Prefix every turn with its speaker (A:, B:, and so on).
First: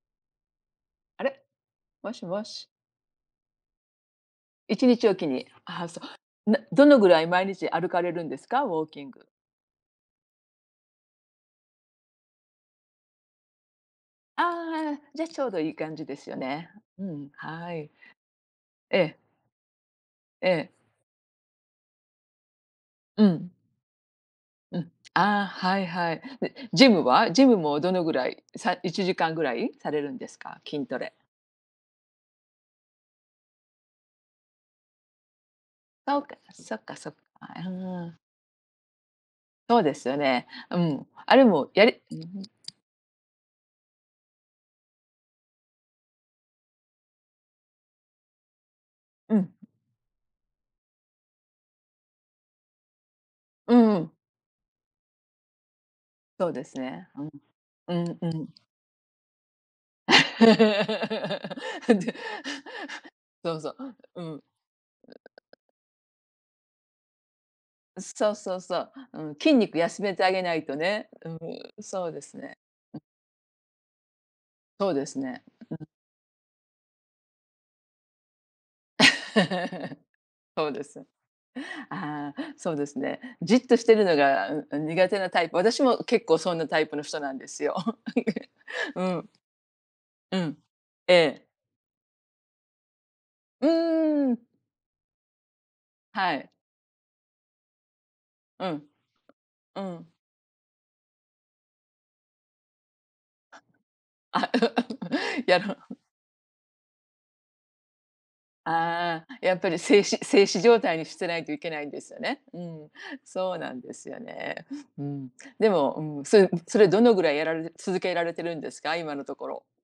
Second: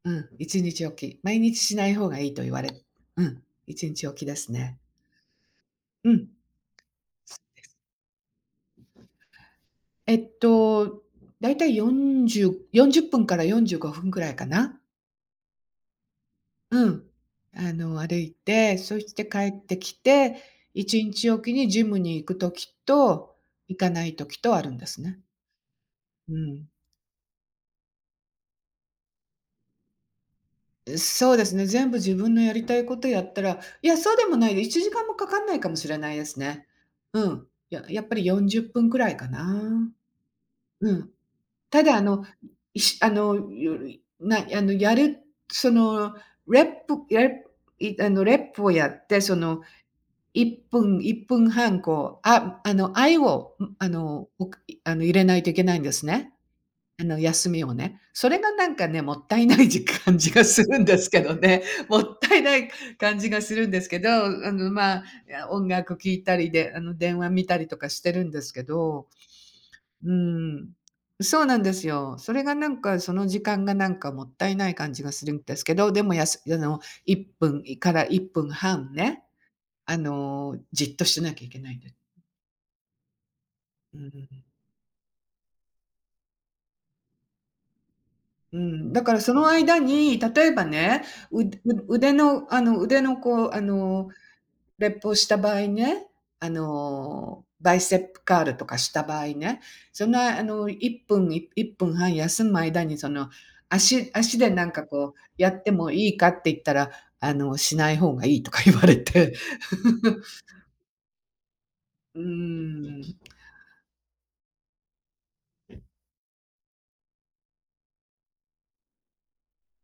A: うん、1日おき。
B: あ
A: 毎
B: れ。
A: 日しない方
B: も
A: が
B: し
A: いいと
B: も
A: 言わ
B: し。
A: れ、うん、1日おきです
B: い
A: ね。
B: ちにちおきに。ああ、そ
A: うん。
B: う。などのぐらい毎日歩かれるんですか？ウォーキング。
A: えっと、大体40-40分から45分くらい
B: あ
A: か
B: あ、
A: な。
B: はいはい。じゃ、ちょうどいい感じですよね。
A: う
B: う
A: ん。
B: ん、は
A: あ
B: い。
A: の、歩いて、そ
B: え
A: し
B: え。
A: て帰ってきて、
B: ええ。
A: 1日おきにジムに行く時
B: う
A: と、
B: ん。
A: 行かない時とあるん
B: う
A: で
B: ん、
A: すね。
B: ああ、はいはい。
A: う
B: で、
A: ん。
B: ジムは？ジムもどのぐらい、さ1時間ぐらいされるんですか、筋ト
A: ん、
B: レ。
A: そうですね。全部自分のやりたいことやったらいや、そうでもないよ、1時間もかかんないかもしれない
B: そう
A: で
B: か、
A: す
B: あ、
A: ね。
B: そっかそっか。
A: うん、
B: あ、ふ
A: やや
B: ー
A: っぱ
B: ん。
A: り40分くらいかな。
B: そうですよね。う
A: う
B: ん。
A: ん。
B: あれも
A: た
B: や
A: だ、あ
B: り
A: の、いしあの、よるいな、あの、やる、そのレップ、やれいあの、レップをやって、
B: う
A: そ
B: ん。
A: の、1分、1分半、こう、あ、あの、あいを
B: う
A: ん、あ
B: んうん。
A: の、おくいあの入れないといけないんですね。
B: そうです
A: あ
B: ね、
A: の、
B: うん。
A: 休みをね。
B: うんう
A: それ
B: ん。
A: がなんかね、もったいないじ感じがするんですけどね。も
B: で、
A: ったいない感じがす
B: そう
A: る
B: そ
A: ん
B: う、
A: ですけど、
B: うん。う
A: あの、まあ、いや、音楽聴いたりで、あの、電話見たりとかし
B: ん、
A: てる
B: そ
A: ん
B: う
A: です
B: そう
A: け
B: そう、
A: ど。
B: うん、筋肉休
A: うー
B: めてあげない
A: ん。
B: とね、うん、
A: そうなんです
B: そう
A: よ。
B: で
A: そ
B: す
A: れが、
B: ね、
A: なん
B: う
A: か、
B: ん。
A: その時間がなんかもったいない
B: そ
A: 感
B: う
A: じ
B: で
A: が
B: す
A: するん
B: ね。
A: です
B: う
A: け
B: ん。
A: ど、でもやすあの、1分から1分半ね、あ の、
B: そうで
A: じっと
B: す。
A: してなきゃいけないんです。
B: ああ、そうですね、じっとして
A: う
B: る
A: ー
B: の
A: ん。
B: が苦手なタイプ、私も結構そんなタイプの人なんですよ。
A: うーん、
B: う
A: だから
B: ん。
A: その間に、
B: う
A: 例え
B: ん。
A: ばね、
B: え
A: う
B: え。
A: う腕の、あの、腕の、こう、あ
B: う
A: の、
B: ーん。
A: レップをした場合ね、
B: はい。
A: あの、バイステップカール
B: う
A: とか
B: ん。
A: した場合ね、
B: う
A: そん
B: ん。
A: な、あの、1分、い1分半休む間に、その、足
B: あ、
A: 足で、なんか、こう、
B: い
A: や
B: や、
A: っ
B: あ
A: ても
B: の。
A: いいかって言ったら、あの、しない方がいいとか言われ
B: あ
A: て。
B: あ、やっぱり、静止 静止状態にしてないといけないんですよ
A: う
B: ね、うん。
A: ーん。
B: そうなんですよね、うん。でも、うん、それそれどのぐらいやられ続けられてるんですか？今のところ。